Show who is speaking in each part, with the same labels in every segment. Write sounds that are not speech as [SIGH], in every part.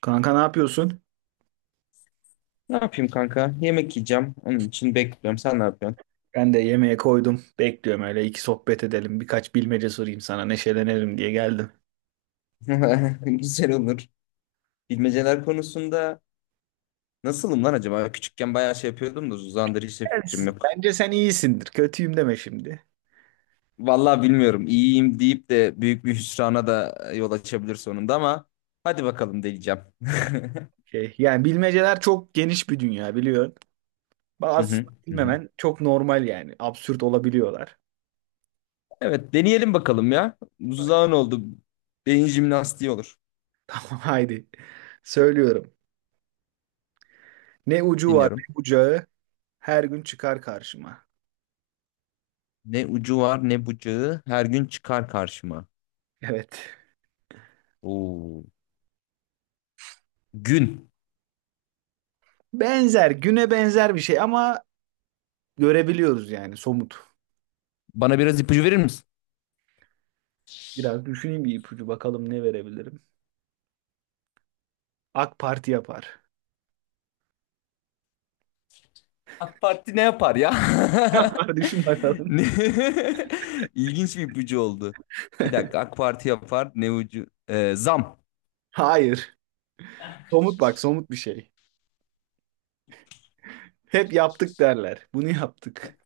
Speaker 1: Kanka ne yapıyorsun?
Speaker 2: Ne yapayım kanka? Yemek yiyeceğim. Onun için bekliyorum. Sen ne yapıyorsun?
Speaker 1: Ben de yemeğe koydum. Bekliyorum öyle iki sohbet edelim. Birkaç bilmece sorayım sana neşelenelim diye geldim.
Speaker 2: [LAUGHS] Güzel olur. Bilmeceler konusunda nasılım lan acaba? Küçükken bayağı şey yapıyordum da uzandır hiç de fikrim yok.
Speaker 1: Bence sen iyisindir. Kötüyüm deme şimdi.
Speaker 2: Vallahi bilmiyorum. İyiyim deyip de büyük bir hüsrana da yol açabilir sonunda ama hadi bakalım deneyeceğim. [LAUGHS]
Speaker 1: Yani bilmeceler çok geniş bir dünya biliyorsun.
Speaker 2: Hı
Speaker 1: Bazı
Speaker 2: hı, hı hı.
Speaker 1: bilmemen çok normal yani. Absürt olabiliyorlar.
Speaker 2: Evet deneyelim bakalım ya. Uzağın oldu. Beyin jimnastiği olur.
Speaker 1: [LAUGHS] Tamam haydi. Söylüyorum. Ne ucu var
Speaker 2: Dinliyorum.
Speaker 1: ne bucağı her gün çıkar karşıma.
Speaker 2: Ne ucu var ne bucağı her gün çıkar karşıma.
Speaker 1: Evet.
Speaker 2: Oo. Gün.
Speaker 1: Benzer güne benzer bir şey ama görebiliyoruz yani somut.
Speaker 2: Bana biraz ipucu verir misin?
Speaker 1: Biraz düşüneyim bir ipucu bakalım ne verebilirim. AK Parti yapar.
Speaker 2: AK Parti ne yapar ya? [LAUGHS]
Speaker 1: Var düşün bakalım.
Speaker 2: Ne? [LAUGHS] İlginç bir ipucu oldu. Bir dakika
Speaker 1: [LAUGHS]
Speaker 2: AK Parti yapar ne ucu? Zam.
Speaker 1: Hayır. Somut bak somut bir şey. Hep yaptık derler. Bunu yaptık.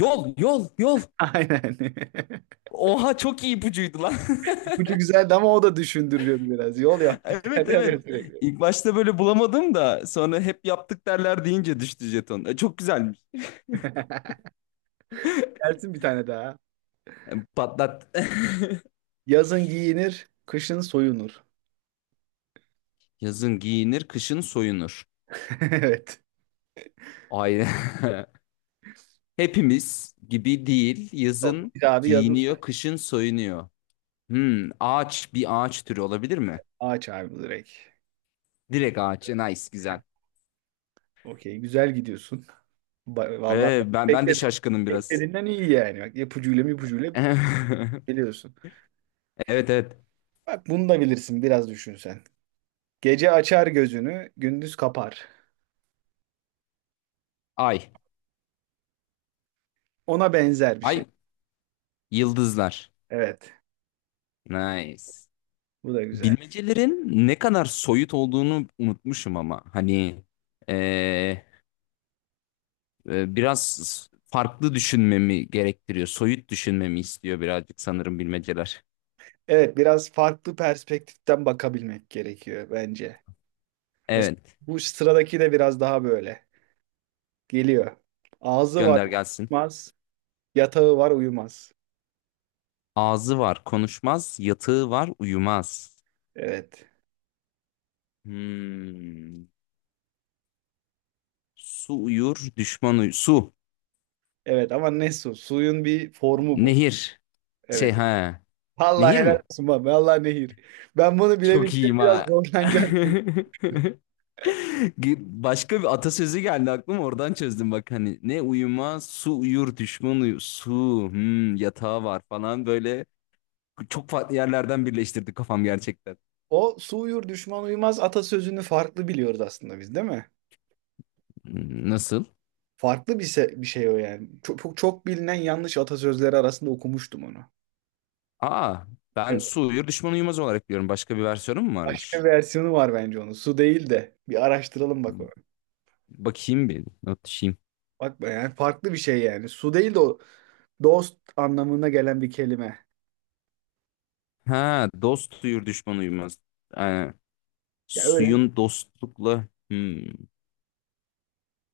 Speaker 2: Yol yol yol.
Speaker 1: [LAUGHS] Aynen. [LAUGHS]
Speaker 2: Oha çok iyi ipucuydu lan. [LAUGHS]
Speaker 1: İpucu güzeldi ama o da düşündürüyordu biraz. Yol yaptık [LAUGHS]
Speaker 2: Evet
Speaker 1: derler ya
Speaker 2: evet.
Speaker 1: sürekli.
Speaker 2: İlk başta böyle bulamadım da sonra hep yaptık derler deyince düştü jeton. Çok güzelmiş.
Speaker 1: [LAUGHS] Gelsin bir tane daha.
Speaker 2: Patlat.
Speaker 1: Yazın giyinir, kışın soyunur.
Speaker 2: [LAUGHS] Yazın giyinir, kışın soyunur.
Speaker 1: [LAUGHS] Evet.
Speaker 2: Aynen. [LAUGHS] Hepimiz gibi değil. Yazın
Speaker 1: Çok. Bir abi yazın
Speaker 2: giyiniyor,
Speaker 1: soyunur.
Speaker 2: kışın soyunuyor. Ağaç bir ağaç türü olabilir mi?
Speaker 1: Ağaç abi direkt.
Speaker 2: Direkt ağaç. Nice, güzel.
Speaker 1: Okey güzel gidiyorsun. Vallahi
Speaker 2: Ben de
Speaker 1: bekledim.
Speaker 2: şaşkınım biraz.
Speaker 1: Beklediğinden iyi yani. Bak ipucuyla
Speaker 2: [LAUGHS]
Speaker 1: biliyorsun.
Speaker 2: Evet evet.
Speaker 1: Bak bunu da bilirsin biraz düşün sen. Gece açar gözünü, gündüz kapar.
Speaker 2: Ay.
Speaker 1: Ona benzer bir şey.
Speaker 2: Ay yıldızlar.
Speaker 1: Evet,
Speaker 2: Nice.
Speaker 1: bu da güzel.
Speaker 2: Bilmecelerin ne kadar soyut olduğunu unutmuşum ama ee, biraz farklı düşünmemi gerektiriyor. Soyut düşünmemi istiyor birazcık sanırım bilmeceler.
Speaker 1: Evet, biraz farklı perspektiften bakabilmek gerekiyor bence. Mesela
Speaker 2: Evet,
Speaker 1: bu sıradaki de biraz daha böyle. Geliyor. Ağzı var
Speaker 2: gönder gelsin.
Speaker 1: konuşmaz, yatağı var uyumaz.
Speaker 2: Ağzı var, konuşmaz, yatığı var, uyumaz.
Speaker 1: Evet.
Speaker 2: Hmm. Su uyur, düşman uyur. Su,
Speaker 1: Evet ama ne su? Suyun bir formu bu.
Speaker 2: nehir. Şey
Speaker 1: Evet.
Speaker 2: ha.
Speaker 1: Allah
Speaker 2: Nehir
Speaker 1: helal
Speaker 2: mi?
Speaker 1: olsun baba. Allah nehir. Ben bunu
Speaker 2: Çok
Speaker 1: bilebilsem
Speaker 2: iyiyim
Speaker 1: biraz
Speaker 2: ha. [LAUGHS]
Speaker 1: zorlanacağım.
Speaker 2: Başka bir atasözü geldi aklıma oradan çözdüm bak hani ne uyuma su uyur düşman uyur su yatağı var falan böyle çok farklı yerlerden birleştirdi kafam gerçekten.
Speaker 1: O su uyur düşman uyumaz atasözünü farklı biliyoruz aslında biz değil mi?
Speaker 2: Hmm, nasıl?
Speaker 1: Bir şey o yani. Çok bilinen yanlış atasözleri arasında okumuştum onu.
Speaker 2: Aa, ben
Speaker 1: Evet,
Speaker 2: su uyur düşman uyumaz olarak biliyorum. Başka bir versiyonu mu
Speaker 1: başka bir
Speaker 2: varmış?
Speaker 1: versiyonu var bence onun. Su değil de. Bir araştıralım bak onu.
Speaker 2: Bakayım, bir not düşeyim.
Speaker 1: Bak be yani farklı bir şey yani. Su değil de o dost anlamına gelen bir kelime.
Speaker 2: Ha, dost uyur düşman uyumaz. Ee,
Speaker 1: Ya öyle.
Speaker 2: Suyun dostlukla. Hmm.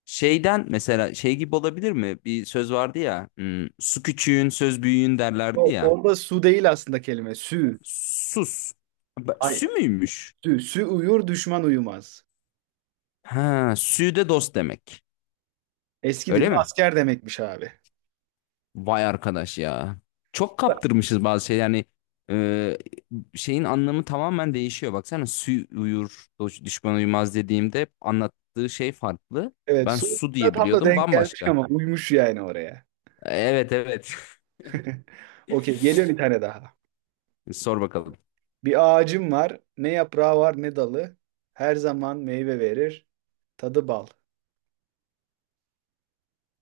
Speaker 2: Şeyden mesela şey gibi olabilir mi? Bir söz vardı ya. Hmm, su küçüğün söz büyüğün derlerdi
Speaker 1: O,
Speaker 2: ya.
Speaker 1: orada su değil aslında kelime. Sü.
Speaker 2: Sus. Ba-
Speaker 1: Hayır.
Speaker 2: Sü müymüş?
Speaker 1: Sü. Sü uyur düşman uyumaz.
Speaker 2: Ha, sü de dost demek.
Speaker 1: Eski
Speaker 2: Öyle
Speaker 1: dilde
Speaker 2: mi?
Speaker 1: asker demekmiş abi.
Speaker 2: Vay arkadaş ya. Çok kaptırmışız bazı şey yani e, şeyin anlamı tamamen değişiyor. Baksana sü uyur, dost- düşman uyumaz dediğimde hep anlattığı şey farklı.
Speaker 1: Evet
Speaker 2: Ben
Speaker 1: su
Speaker 2: su
Speaker 1: da
Speaker 2: diye
Speaker 1: tam da
Speaker 2: biliyordum
Speaker 1: denk gelmiş
Speaker 2: bambaşka.
Speaker 1: ama uymuş yani oraya.
Speaker 2: Evet evet.
Speaker 1: [LAUGHS] Okey geliyor bir tane daha.
Speaker 2: [LAUGHS] Sor bakalım.
Speaker 1: Bir ağacım var. Ne yaprağı var ne dalı. Her zaman meyve verir. Tadı bal.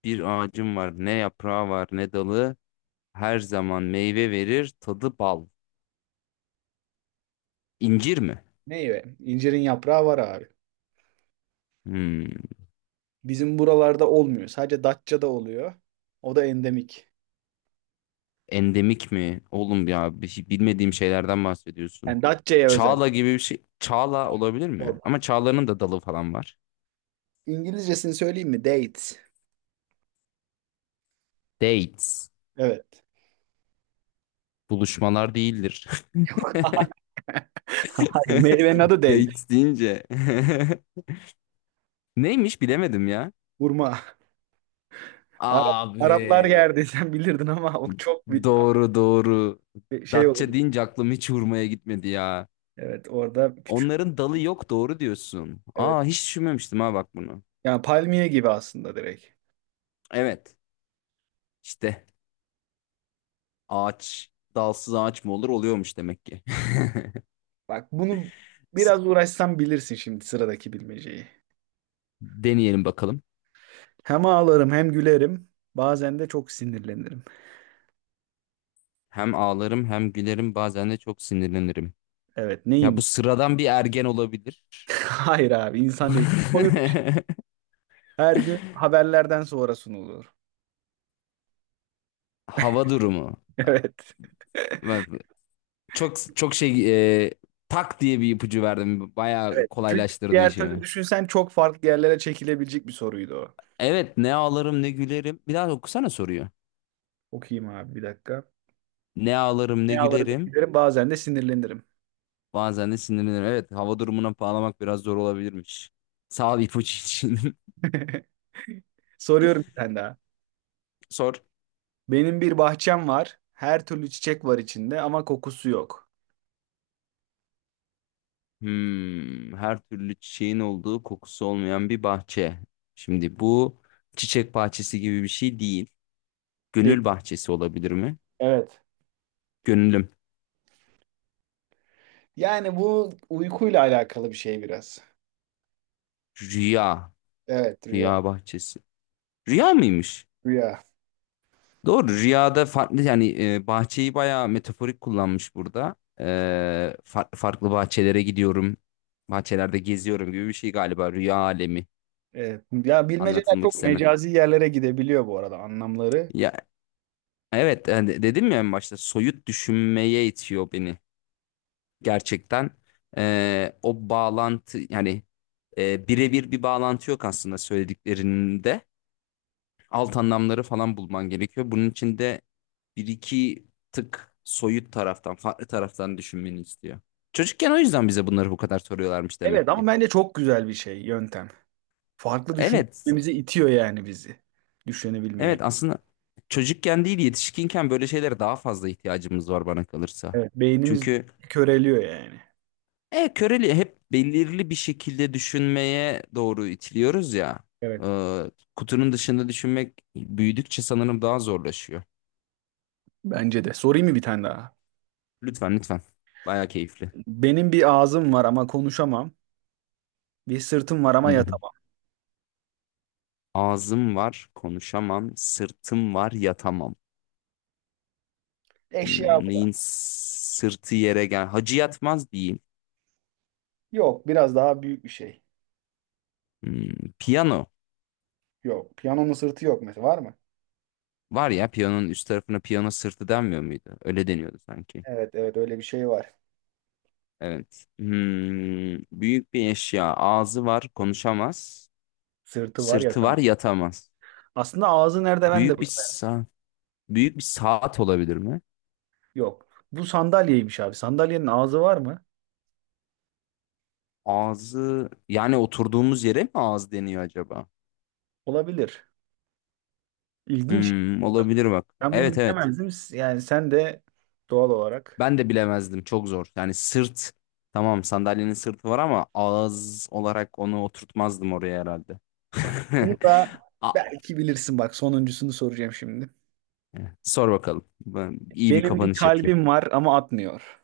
Speaker 2: Bir ağacım var, ne yaprağı var, ne dalı. Her zaman meyve verir, tadı bal. İncir mi?
Speaker 1: Meyve. İncirin yaprağı var abi.
Speaker 2: Hmm,
Speaker 1: Bizim buralarda olmuyor. Sadece Datça'da oluyor. O da endemik.
Speaker 2: endemik mi? Oğlum ya bir şey- bilmediğim şeylerden bahsediyorsun.
Speaker 1: Yani Datça'ya özel.
Speaker 2: Çağla gibi bir şey. Çağla olabilir mi?
Speaker 1: Yok.
Speaker 2: Ama çağlanın da dalı falan var.
Speaker 1: İngilizcesini söyleyeyim mi? Date.
Speaker 2: Dates.
Speaker 1: Evet.
Speaker 2: Buluşmalar değildir.
Speaker 1: Hayır, meyvenin
Speaker 2: [LAUGHS]
Speaker 1: adı date.
Speaker 2: Dates deyince. [LAUGHS] Neymiş bilemedim ya.
Speaker 1: Hurma. Araplar
Speaker 2: Abi.
Speaker 1: yerdi [LAUGHS] sen bilirdin ama o çok
Speaker 2: Doğru doğru.
Speaker 1: bir şey olur.
Speaker 2: Datça deyince aklım hiç hurmaya gitmedi ya.
Speaker 1: Evet, orada küçük.
Speaker 2: Onların dalı yok doğru diyorsun.
Speaker 1: Evet.
Speaker 2: Aa, hiç düşünmemiştim ha, bak bunu.
Speaker 1: Yani palmiye gibi aslında direkt.
Speaker 2: Evet işte ağaç, dalsız ağaç mı olur? Oluyormuş demek ki. [LAUGHS]
Speaker 1: Bak bunu biraz uğraşsam bilirsin şimdi sıradaki bilmeceyi.
Speaker 2: Deneyelim bakalım.
Speaker 1: Hem ağlarım hem gülerim. Bazen de çok sinirlenirim.
Speaker 2: Hem ağlarım hem gülerim, bazen de çok sinirlenirim.
Speaker 1: Evet
Speaker 2: Ya, bu
Speaker 1: neyim?
Speaker 2: sıradan bir ergen olabilir.
Speaker 1: [LAUGHS] Hayır abi insan değil. Koyulmuş.
Speaker 2: [LAUGHS]
Speaker 1: Her gün haberlerden sonra sunulur. [LAUGHS]
Speaker 2: Hava durumu.
Speaker 1: Evet.
Speaker 2: Bak, çok çok şey e, tak diye bir ipucu verdim. Bayağı
Speaker 1: Evet. Çünkü
Speaker 2: kolaylaştırdı
Speaker 1: diğer türlü
Speaker 2: işimi.
Speaker 1: düşünsen çok farklı yerlere çekilebilecek bir soruydu o.
Speaker 2: Evet, ne ağlarım ne gülerim. Bir daha okusana soruyor.
Speaker 1: Okuyayım abi bir dakika.
Speaker 2: Ne ağlarım ne
Speaker 1: Ne ağlarım ne
Speaker 2: gülerim.
Speaker 1: gülerim bazen de sinirlenirim.
Speaker 2: Bazen de sinirlenirim. Evet, hava durumuna bağlamak biraz zor olabilirmiş. Sağ ol ipucu için. [LAUGHS]
Speaker 1: [LAUGHS] Soruyorum bir tane daha.
Speaker 2: Sor.
Speaker 1: Benim bir bahçem var. Her türlü çiçek var içinde ama kokusu yok.
Speaker 2: Hmm, her türlü çiçeğin olduğu, kokusu olmayan bir bahçe. Şimdi bu çiçek bahçesi gibi bir şey değil.
Speaker 1: Değil.
Speaker 2: Gönül bahçesi olabilir mi?
Speaker 1: Evet.
Speaker 2: Gönlüm.
Speaker 1: Yani bu uykuyla alakalı bir şey biraz.
Speaker 2: Rüya.
Speaker 1: Evet rüya.
Speaker 2: Rüya bahçesi. Rüya mıymış?
Speaker 1: Rüya.
Speaker 2: Doğru. Rüyada farklı yani, bahçeyi bayağı metaforik kullanmış burada. Farklı farklı bahçelere gidiyorum. Bahçelerde geziyorum gibi bir şey galiba. Rüya alemi.
Speaker 1: Evet. Ya bilmeceler
Speaker 2: Anlatılmak
Speaker 1: çok
Speaker 2: istenen.
Speaker 1: mecazi yerlere gidebiliyor bu arada anlamları.
Speaker 2: Ya, evet, hani dedim ya en başta soyut düşünmeye itiyor beni gerçekten. O bağlantı yani birebir bir bağlantı yok aslında söylediklerinde. Alt anlamları falan bulman gerekiyor. Bunun için de bir iki tık soyut taraftan, farklı taraftan düşünmeni istiyor. Çocukken o yüzden bize bunları bu kadar soruyorlarmış
Speaker 1: Evet
Speaker 2: demek ki.
Speaker 1: ama bence çok güzel bir şey yöntem. Farklı
Speaker 2: Evet,
Speaker 1: düşünmemizi itiyor yani bizi. Düşünebilmeye.
Speaker 2: evet aslında çocukken değil yetişkinken böyle şeylere daha fazla ihtiyacımız var bana kalırsa.
Speaker 1: Evet. Beynimiz
Speaker 2: Çünkü
Speaker 1: köreliyor yani.
Speaker 2: Köreli hep belirli bir şekilde düşünmeye doğru itiliyoruz ya.
Speaker 1: Evet.
Speaker 2: Ee, kutunun dışında düşünmek büyüdükçe sanırım daha zorlaşıyor.
Speaker 1: Bence de. Sorayım mı bir tane daha?
Speaker 2: Lütfen lütfen. Baya keyifli.
Speaker 1: Benim bir ağzım var ama konuşamam. Bir sırtım var ama
Speaker 2: Hı hı.
Speaker 1: yatamam.
Speaker 2: Ağzım var, konuşamam. Sırtım var, yatamam.
Speaker 1: Eşya
Speaker 2: Hmm,
Speaker 1: bu da.
Speaker 2: neyin sırtı yere gel. Hacı yatmaz diyeyim.
Speaker 1: Yok biraz daha büyük bir şey.
Speaker 2: Hmm, piyano.
Speaker 1: Yok. Piyanonun sırtı yok mesela. Var mı?
Speaker 2: Var ya, piyanonun üst tarafına piyano sırtı denmiyor muydu? Öyle deniyordu sanki.
Speaker 1: Evet evet öyle bir şey var.
Speaker 2: Evet. Hmm, büyük bir eşya. Ağzı var, konuşamaz.
Speaker 1: Sırtı var
Speaker 2: Sırtı
Speaker 1: yatamam.
Speaker 2: var, yatamaz.
Speaker 1: Aslında ağzı nerede ben de
Speaker 2: Büyük bir
Speaker 1: bilmiyorum.
Speaker 2: sa büyük bir saat olabilir mi?
Speaker 1: Yok. Bu sandalyeymiş abi. Sandalyenin ağzı var mı?
Speaker 2: Ağzı yani oturduğumuz yere mi ağız deniyor acaba?
Speaker 1: Olabilir. İlginç.
Speaker 2: Hmm, olabilir bak.
Speaker 1: Ben bunu
Speaker 2: Evet evet.
Speaker 1: bilemezdim. Yani sen de doğal olarak.
Speaker 2: Ben de bilemezdim. Çok zor. Yani sırt, tamam sandalyenin sırtı var ama ağız olarak onu oturtmazdım oraya herhalde.
Speaker 1: Bak bunu da
Speaker 2: [LAUGHS] A-
Speaker 1: belki bilirsin. Bak sonuncusunu soracağım şimdi.
Speaker 2: Sor bakalım. Ben iyi bir
Speaker 1: Benim bir
Speaker 2: kapanış yapayım.
Speaker 1: kalbim var ama atmıyor.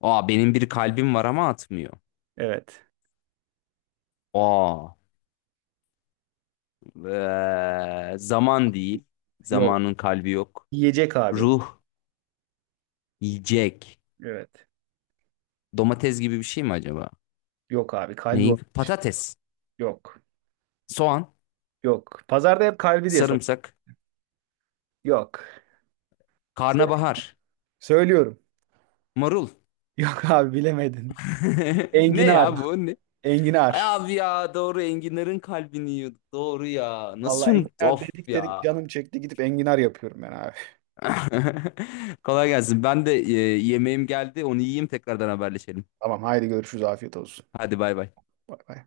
Speaker 2: Aa, benim bir kalbim var ama atmıyor.
Speaker 1: Evet.
Speaker 2: Aa zaman değil.
Speaker 1: Yok.
Speaker 2: Zamanın kalbi yok.
Speaker 1: Yiyecek abi. Bu.
Speaker 2: Ruh, yiyecek.
Speaker 1: Evet.
Speaker 2: Domates gibi bir şey mi acaba?
Speaker 1: Yok abi.
Speaker 2: Neyin? Patates,
Speaker 1: Yok.
Speaker 2: soğan,
Speaker 1: Yok. Pazarda hep kalbi diye satıyor.
Speaker 2: sarımsak,
Speaker 1: Yok. Sö-
Speaker 2: karnabahar,
Speaker 1: Söylüyorum.
Speaker 2: marul.
Speaker 1: [LAUGHS] Yok abi bilemedin.
Speaker 2: [LAUGHS] Ne
Speaker 1: Enginar.
Speaker 2: ya bu? Ne? Ay
Speaker 1: Enginar.
Speaker 2: abi ya doğru, enginlerin kalbini yiyordu. Doğru ya. Nasıl
Speaker 1: Vallahi
Speaker 2: unuttu?
Speaker 1: enginar
Speaker 2: Of
Speaker 1: dedik dedik
Speaker 2: ya.
Speaker 1: canım çekti gidip enginar yapıyorum ben abi.
Speaker 2: [LAUGHS] Kolay gelsin. Ben de yemeğim geldi. Onu yiyeyim, tekrardan haberleşelim.
Speaker 1: Tamam haydi görüşürüz afiyet olsun.
Speaker 2: Hadi bay bay.
Speaker 1: Bay bay.